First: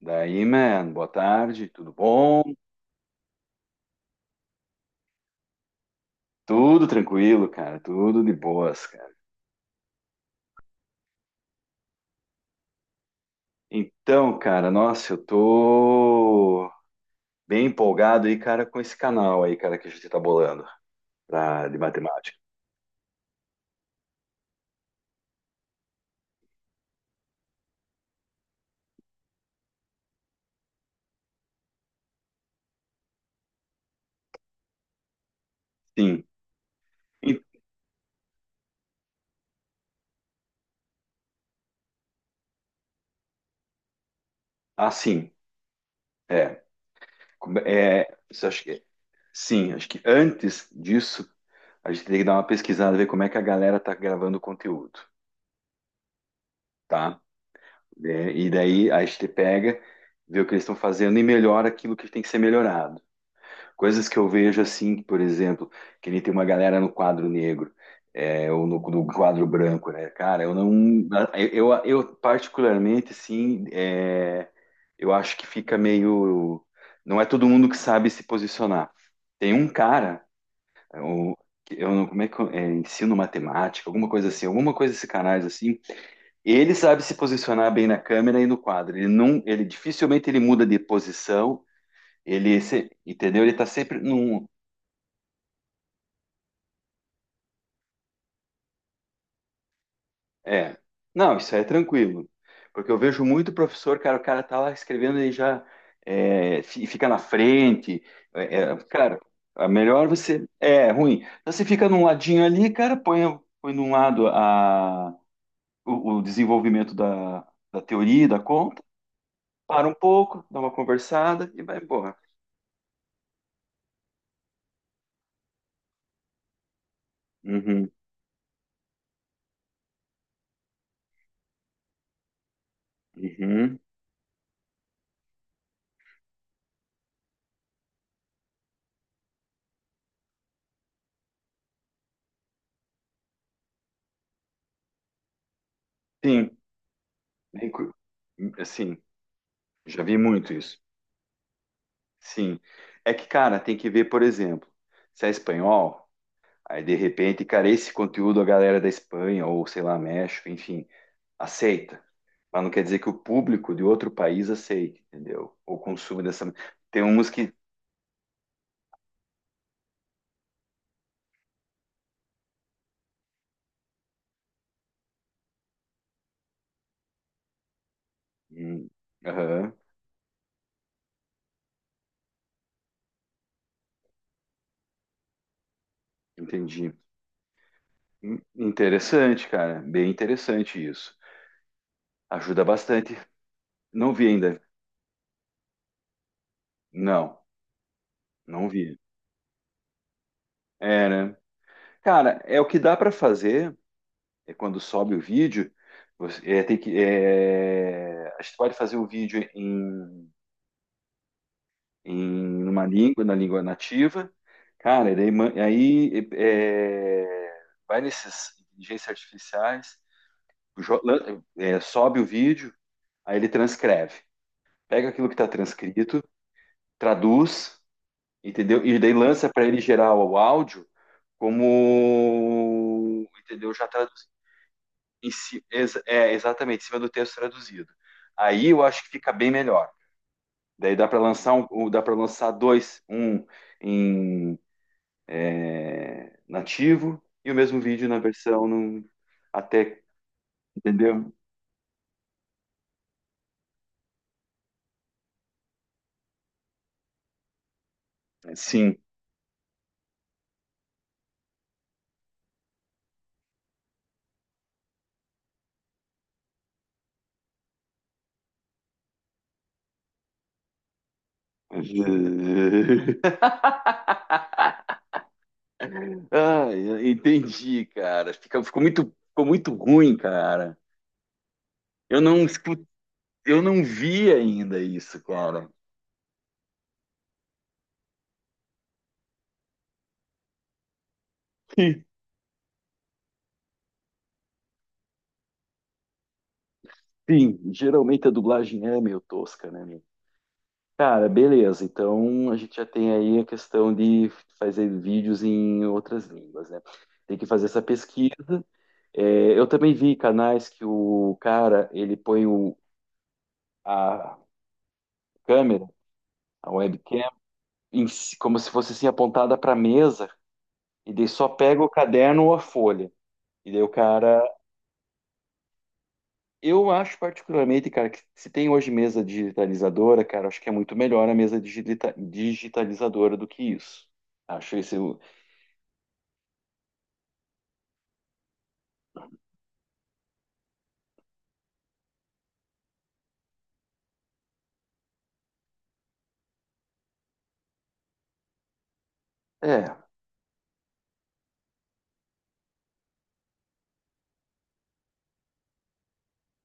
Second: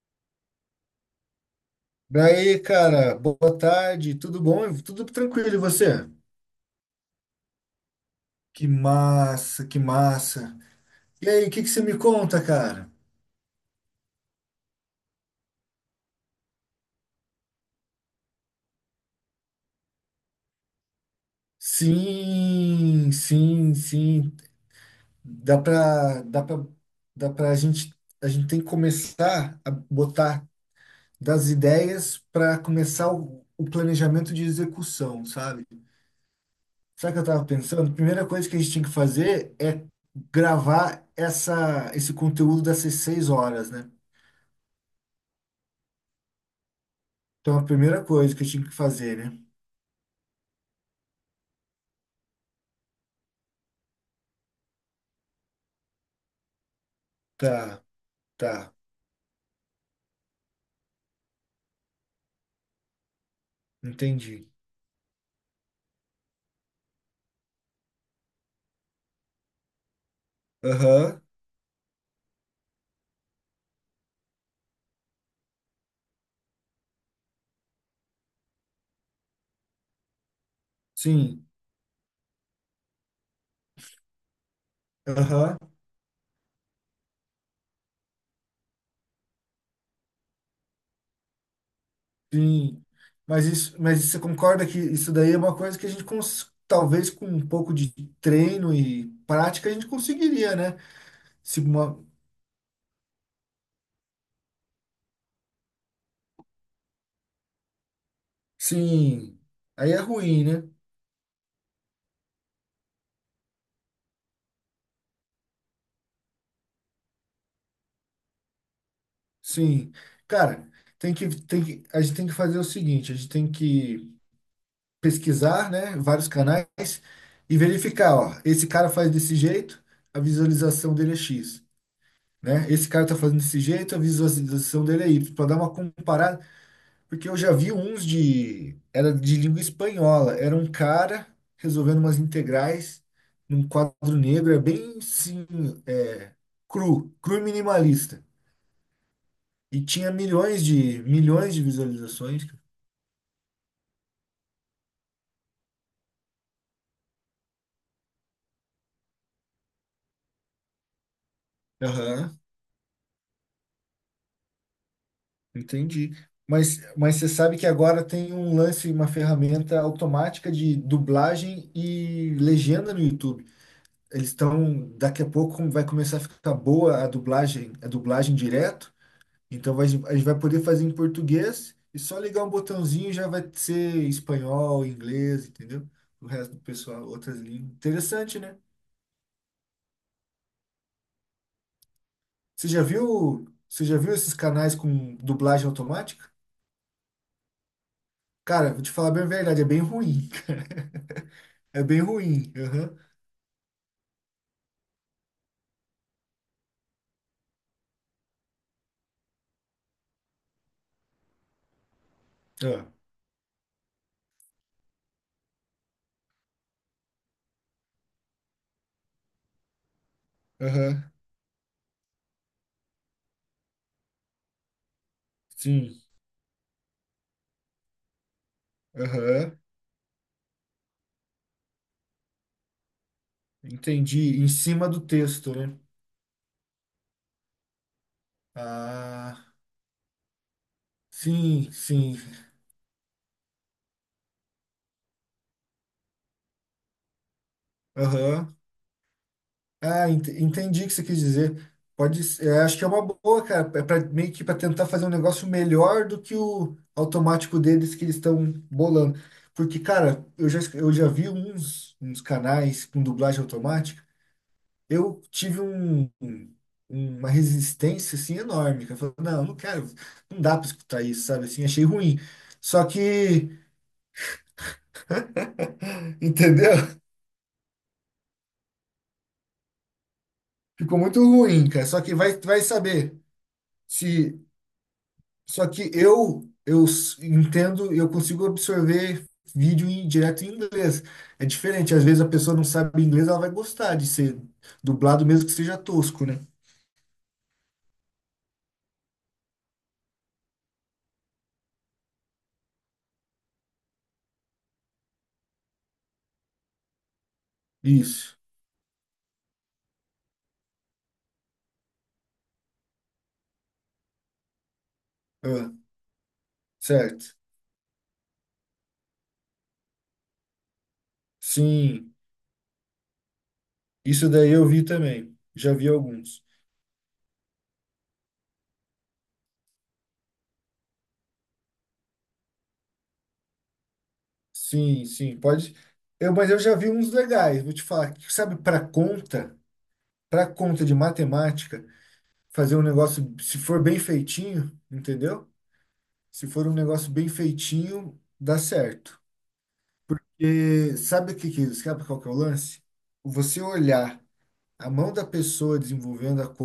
Daí, man, boa tarde, tudo bom? Daí, cara, boa tarde, tudo bom? Tudo tranquilo, e você? Tudo tranquilo, cara, tudo de Que boas, cara. massa, que massa. E aí, o que que você me conta, cara? Então, cara, nossa, eu tô bem empolgado aí, cara, com esse canal aí, cara, que a gente tá bolando de matemática. Sim, sim, sim. Dá pra, dá pra, dá pra gente, a gente tem que começar a botar das ideias para começar o planejamento de execução, sabe? Sim, Sabe o que eu E- tava pensando? A primeira coisa que a gente tinha que fazer é gravar esse conteúdo dessas 6 horas, né? ah, sim, é. Então, a primeira É, coisa que isso eu acho tinha que que, fazer, né? sim, acho que antes disso, a gente tem que dar uma pesquisada, ver como é que a galera tá gravando o conteúdo, tá? Tá, É, e tá, daí a gente pega, vê o que eles estão fazendo e melhora aquilo que tem que ser melhorado. Coisas que eu entendi. vejo assim, por exemplo, que ele tem uma galera no quadro negro, é, ou no quadro branco, né? Cara, eu não. Aham, Eu, particularmente, assim, é, eu acho que fica meio. Não é todo mundo que sabe se posicionar. Tem um cara, é, sim, que eu não, como é que eu, é, ensino matemática, alguma coisa assim, alguma coisa desse canais aham, assim. Ele sabe se posicionar bem na câmera e no quadro. Ele não, ele dificilmente ele muda de posição. Ele, sim. se- Entendeu? Mas Ele tá isso, sempre mas você num. concorda que isso daí é uma coisa que a gente, talvez com um pouco de treino e prática, a gente conseguiria, É. né? Não, isso Se aí é uma- tranquilo. Porque eu vejo muito professor, cara, o cara tá lá escrevendo e já é, fica na frente. É, cara, Sim, é aí é melhor ruim, você. né? É ruim. Então você fica num ladinho ali, cara, põe de um lado o desenvolvimento da teoria, da conta, para Sim. um pouco, dá Cara, uma conversada e vai a embora. gente tem que fazer o seguinte, a gente tem que pesquisar, né, vários canais e Uhum, verificar, ó, esse cara faz desse jeito, a visualização dele é X, né? Esse cara tá fazendo desse uhum. jeito, a visualização dele é Y, para dar uma comparada, porque eu já vi uns de era de língua espanhola, era um cara resolvendo umas integrais num quadro negro, é bem sim, é, Sim, cru, cru e bem cu- minimalista. assim, E já tinha vi muito isso. Milhões de visualizações. Sim. É que, cara, tem que ver, por exemplo, se é espanhol. Aí, de repente, cara, esse conteúdo a galera da Espanha ou, sei lá, México, enfim, aceita. Aham. Mas não quer dizer que o público de outro país aceite, entendeu? Ou Entendi. consuma dessa. Tem Mas você uns que. sabe que agora tem um lance, uma ferramenta automática de dublagem e legenda no YouTube. Eles estão, daqui a pouco vai começar a ficar boa a dublagem Hum. direto. Aham, Então vai, a gente vai poder fazer em português e só ligar um botãozinho já vai ser espanhol, inglês, entendeu? O resto do entendi. pessoal, outras línguas. Interessante, né? Interessante, cara. Bem interessante isso. Ajuda bastante. Você já viu Não vi esses ainda. canais com dublagem automática? Não, não Cara, vou te vi. falar bem a verdade, é bem ruim. É, né? É bem Cara, ruim. é o que dá para fazer é quando sobe o vídeo. Você, é, tem que, é, a gente pode fazer o vídeo em Ah, uma língua, na língua nativa. Cara, e daí, aí é, vai nesses inteligências artificiais, aham, é, sobe o vídeo, aí ele transcreve. Pega aquilo que está sim, transcrito, traduz, entendeu? E daí lança aham, para ele gerar o áudio como, entendeu? Já traduzido. entendi. Em cima do texto, né? É, exatamente, em cima do texto traduzido. Aí eu acho que fica Ah, bem melhor. Daí dá para lançar sim, dá para sim, lançar dois, um em nativo e o mesmo vídeo na aham. versão até, Ah, entendi o que você quis entendeu? dizer. Pode, é, acho que é uma boa, cara, é pra, meio que para tentar fazer um negócio melhor do que o automático deles que eles estão Sim. bolando. Porque, cara, eu já vi uns canais com dublagem automática. Eu tive uma resistência assim enorme. Que eu falei, não, não quero, não dá para escutar isso, sabe? Assim, achei ruim. Só que, entendeu? Ai, entendi, cara. Ficou muito ruim, cara. Ficou muito ruim, cara. Só que Eu vai não escu- saber eu não vi se. ainda isso, Só cara. que entendo, eu consigo absorver vídeo em, direto em inglês. É diferente. Sim, Às vezes a pessoa não sabe inglês, ela vai gostar de ser dublado mesmo que seja tosco, né? sim, geralmente a dublagem é meio tosca, né, meu? Cara, beleza. Então a gente já tem aí a questão de fazer vídeos em outras línguas, né? Tem que fazer essa Isso. pesquisa. É, eu também vi canais que o cara, ele põe a Ah, câmera, a certo. webcam, como se fosse assim apontada para a mesa, e daí só pega o Sim. caderno ou a folha. E daí o Isso cara, daí eu vi também. Já vi alguns. eu acho particularmente, cara, que se tem hoje mesa digitalizadora, cara, acho que é muito melhor a mesa digitalizadora do que isso. Acho esse. Sim, sim, pode. Eu, mas eu já vi uns legais, vou te falar. Que, sabe, para conta de matemática, fazer um negócio, se for bem feitinho, entendeu? Se for um negócio bem feitinho, dá certo. É. E sabe o que que, sabe qual que é o lance? Você olhar a mão da pessoa desenvolvendo a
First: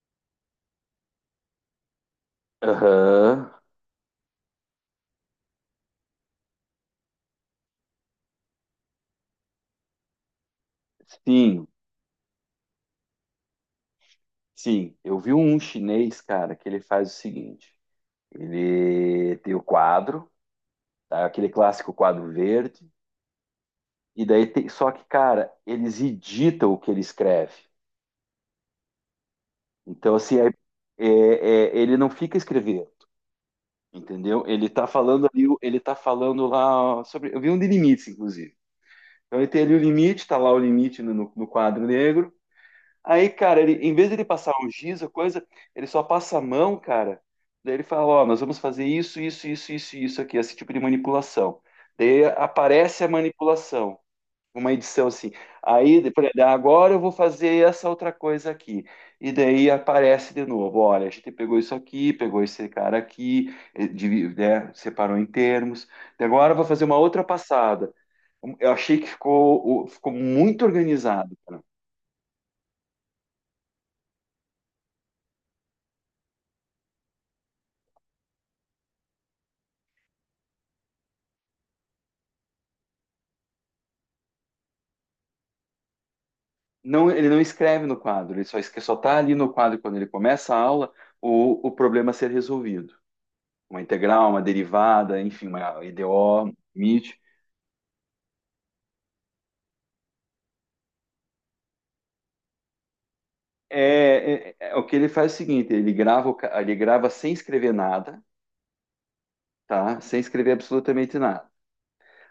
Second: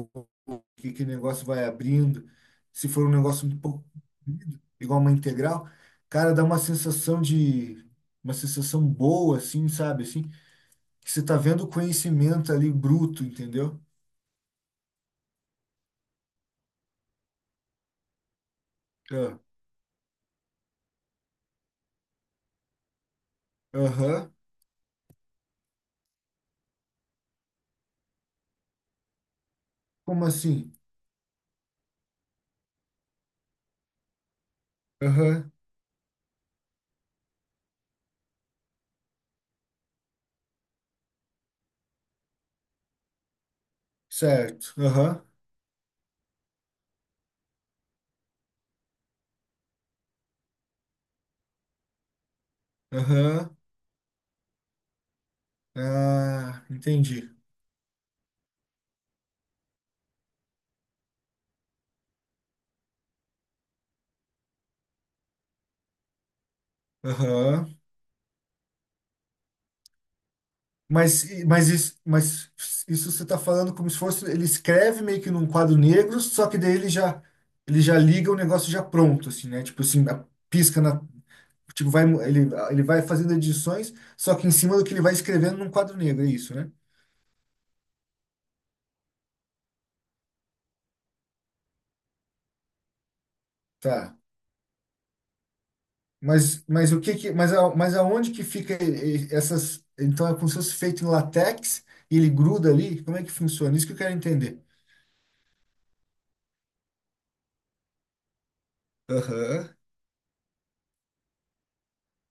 que negócio vai abrindo. Se for um negócio Aham. um pouco comprido, igual uma integral, cara, dá uma sensação boa, assim, sabe? Assim, que você tá vendo Sim, o conhecimento ali bruto, entendeu? sim. Eu vi um chinês, cara, que ele faz o seguinte: ele Ah, tem o quadro. Tá? Aquele clássico quadro verde. E aham. daí tem, só que, cara, eles editam o que ele escreve. Então, Como assim, assim? é- ele não fica escrevendo, entendeu? Ele tá falando ali, Aham. Ele tá falando lá sobre. Eu vi um de limites, inclusive. Então ele tem ali o limite, tá lá o limite no quadro negro. Aí, cara, ele, em vez de ele passar um Certo. giz ou Aham. coisa, ele só passa a mão, cara. Daí ele fala, ó, nós vamos fazer isso, isso, isso, isso, isso aqui, esse tipo de manipulação. Daí aparece a Aham. manipulação. Uma edição assim. Aí, por exemplo, Ah, agora eu vou entendi. fazer essa outra coisa aqui. E daí aparece de novo, olha, a gente pegou isso aqui, pegou esse cara aqui, né, separou em termos. E agora eu vou fazer uma outra Aham. passada. Eu achei que ficou muito organizado, cara. Mas isso você está falando como se fosse. Ele escreve meio que num quadro negro, só que daí ele já liga o negócio já pronto, assim, né? Tipo assim, a- pisca na. Tipo, vai, ele vai fazendo edições, só que em cima do que ele vai escrevendo num quadro negro, é isso, né? Não, ele não escreve no quadro, ele só está ali no quadro quando ele começa a aula o problema a ser resolvido. Uma Tá. integral, uma derivada, enfim, uma IDO, Mas o que MIT. que. Mas, a, Mas aonde que fica essas. Então é como se fosse feito em latex e ele gruda ali? Como é que funciona? Isso que eu quero entender. O que ele faz é o seguinte, ele grava, ele grava sem escrever nada, Aham, tá? Sem escrever absolutamente nada.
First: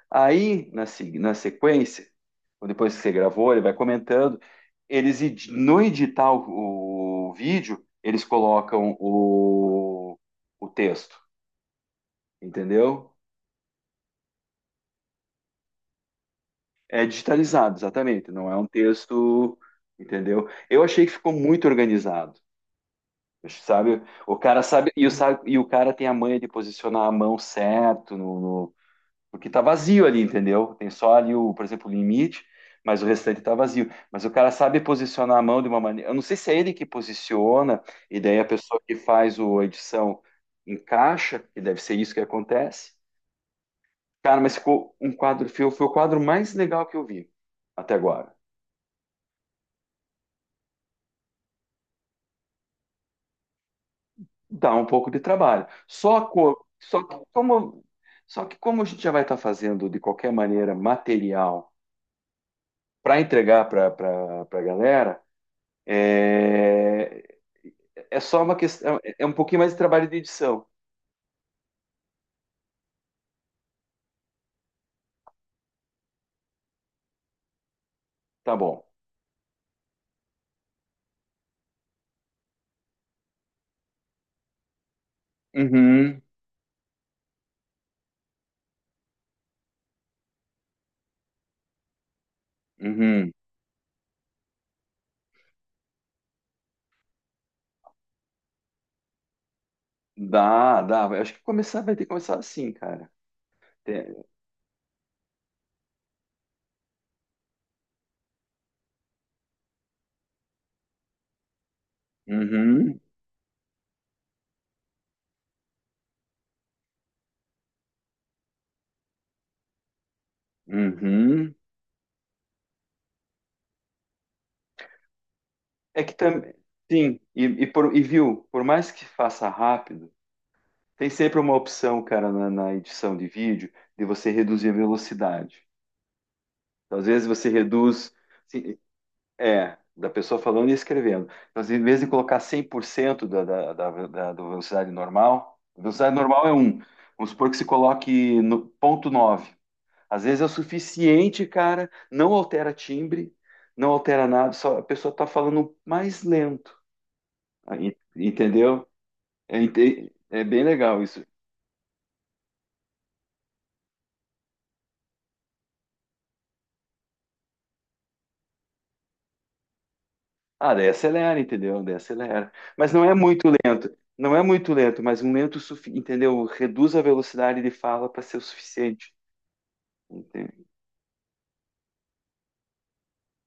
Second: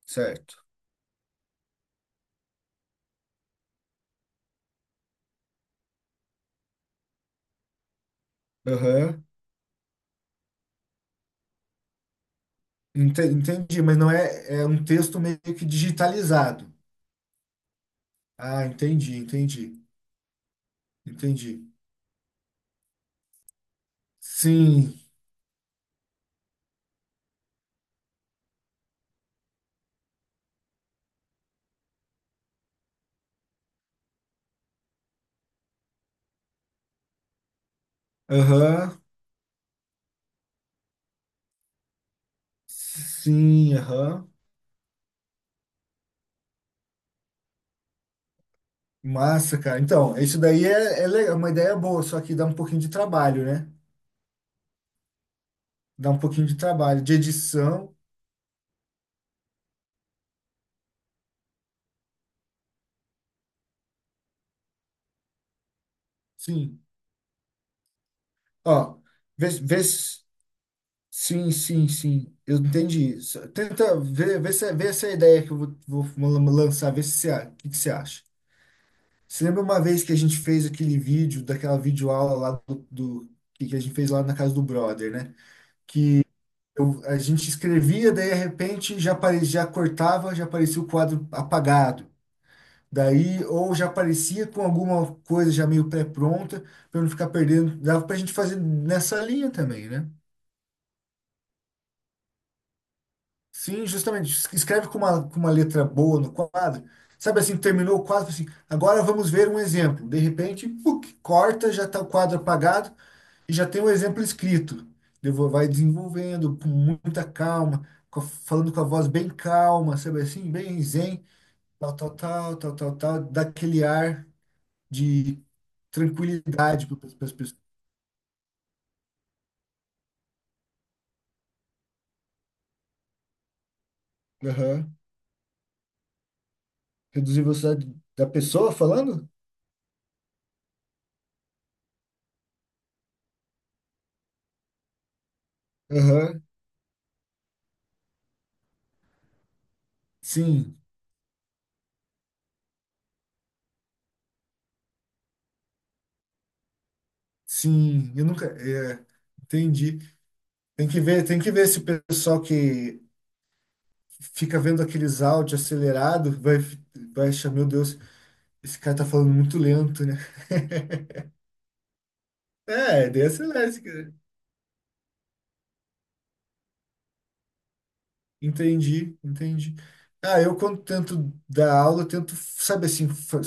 certo. Aí, na, se- na sequência, ou depois que você gravou, ele vai comentando, eles no editar o vídeo, eles colocam Aham. o texto, entendeu? Entendi, mas não é, é um texto meio que digitalizado. É digitalizado, exatamente, não é Ah, um entendi, texto, entendi, entendeu? Eu achei que ficou entendi. muito organizado. Sabe? O cara sabe Sim, e e o cara tem a manha de posicionar a mão certo no, porque tá vazio ali, entendeu? Tem só ali o, por exemplo, o limite, mas o restante tá vazio. Mas o cara sabe posicionar a mão de uma maneira. Eu não sei se é ele que posiciona e daí a pessoa que aham, faz a edição encaixa, e deve ser isso que acontece. sim, aham. Cara, mas ficou um quadro, foi o quadro mais legal que eu vi até agora. Massa, cara. Então, isso daí é, é legal, uma ideia boa, só que dá um pouquinho de trabalho, né? Dá um pouco de trabalho. Dá um pouquinho de trabalho, de edição, Só que como a gente já vai estar fazendo de qualquer maneira material para entregar para a galera, sim. é, é, só uma Ó, questão, é um vê, pouquinho mais de vê, trabalho de se- edição. sim, sim, sim, eu entendi. Só, tenta ver, ver essa ideia que eu vou lançar, ver se você, a- o que que você acha. Tá bom. Você lembra uma vez que a gente fez aquele vídeo, daquela videoaula lá que a gente fez lá na casa do brother, né? Uhum, Eu, a gente escrevia, daí de repente já, já cortava, já aparecia o quadro apagado. uhum. Daí, ou já aparecia com alguma coisa já meio pré-pronta, para não ficar perdendo. Dava pra gente fazer nessa linha também, né? Dá, dá. Eu acho que começar vai ter que começar assim, cara. Sim, Tem- justamente. Escreve com uma letra boa no quadro. Sabe assim, terminou o quadro, assim, agora vamos ver um exemplo. De repente, puc, corta, já está o quadro apagado, Uhum, e já tem o exemplo escrito. Devo, vai desenvolvendo com muita calma, falando com a voz bem calma, sabe assim, bem zen, uhum. tal, tal, tal, tal, tal, tal, dá aquele ar de É que também, tranquilidade para sim, as pessoas. E viu, por mais que faça rápido, tem sempre uma opção, cara, na edição de vídeo, de você reduzir a Aham. velocidade. Então, às vezes Reduzir a você velocidade reduz, da pessoa assim, falando? é, da pessoa falando e escrevendo. Então, às vezes, em vez de colocar 100% da velocidade normal, a velocidade Aham. normal é um. Vamos supor que se coloque no 0,9. Às vezes é o Sim, suficiente, cara, não altera timbre, não altera nada, só a pessoa está falando mais lento. Aí, sim. Eu nunca. entendeu? É, É, entendi. É bem legal isso. Tem que ver se o pessoal que fica vendo aqueles áudios acelerados vai, vai achar, meu Deus, esse cara tá falando muito lento, né? Ah, daí acelera, entendeu? Daí acelera. Mas não É, é dessa muito lento, elétrica. não é muito lento, mas um lento, entendeu? Reduz a velocidade de fala para ser o suficiente. Entendi, entendi. Ah, eu Entende? quando tento dar aula, eu tento, sabe assim,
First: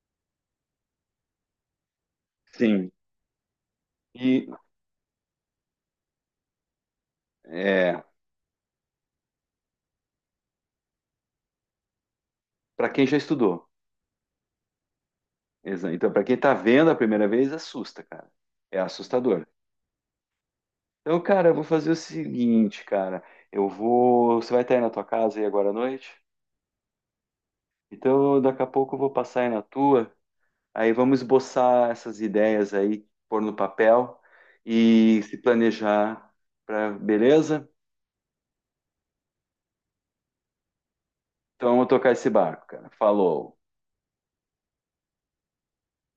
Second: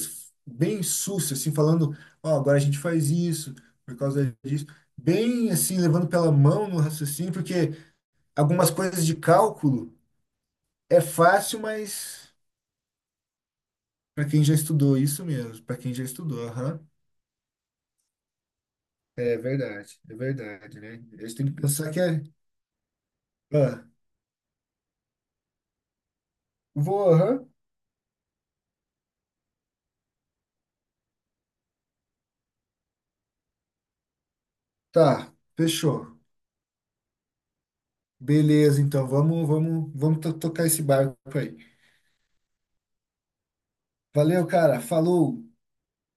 bem sucio, assim, falando, ó, agora a gente Sim. faz isso, por causa E disso. Bem assim, levando pela mão no raciocínio, porque é, algumas coisas de cálculo é fácil, mas para quem já estudou. para quem já estudou, isso mesmo, para quem já Então, para quem estudou, tá aham. vendo a primeira vez, assusta, cara. É assustador. É verdade, né? Então, A gente tem cara, eu que vou fazer pensar o que é. seguinte, cara. Eu Ah, vou. Você vai estar aí na tua casa aí agora à noite? vou, aham. Então, daqui a pouco eu vou passar aí na tua. Aí vamos esboçar essas ideias aí, pôr no papel e Tá, se fechou. planejar para, beleza? Beleza, então vamos, vamos, tocar esse barco aí. Então, eu vou tocar esse barco, cara. Falou. Valeu, cara. Falou.